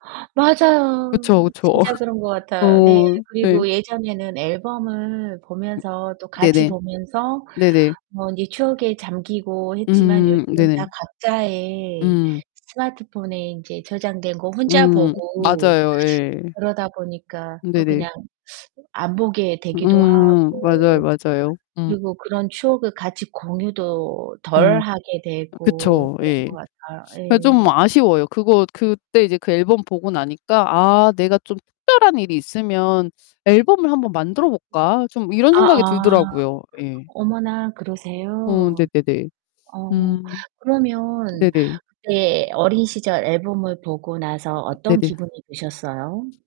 그쵸 맞아요. 그쵸. 진짜 그런 거 같아요. 네. 어 네. 그리고 예전에는 앨범을 음 보면서 또 같이 네네. 보면서 네네. 뭐 이제 추억에 잠기고 했지만 음 요즘은 네네. 다 각자의 음. 스마트폰에 인제 저장된 거 혼자 음. 보고 맞아요 예. 그러다 보니까 또 네네. 그냥 안 보게 되기도 음 맞아요, 하고, 맞아요. 음. 그리고 그런 추억을 같이 공유도 덜 음. 하게 되고 그쵸 그런 예. 거 같아요. 근데 좀 예. 아쉬워요. 그거 그때 이제 그 앨범 보고 나니까 '아, 내가 좀 특별한 일이 있으면 앨범을 한번 만들어 볼까?' 좀 이런 생각이 아아. 들더라고요. 예. 어머나 어 그러세요. 네네네. 어. 음. 그러면 네네. 네 어린 시절 앨범을 보고 나서 어떤 네네. 기분이 드셨어요?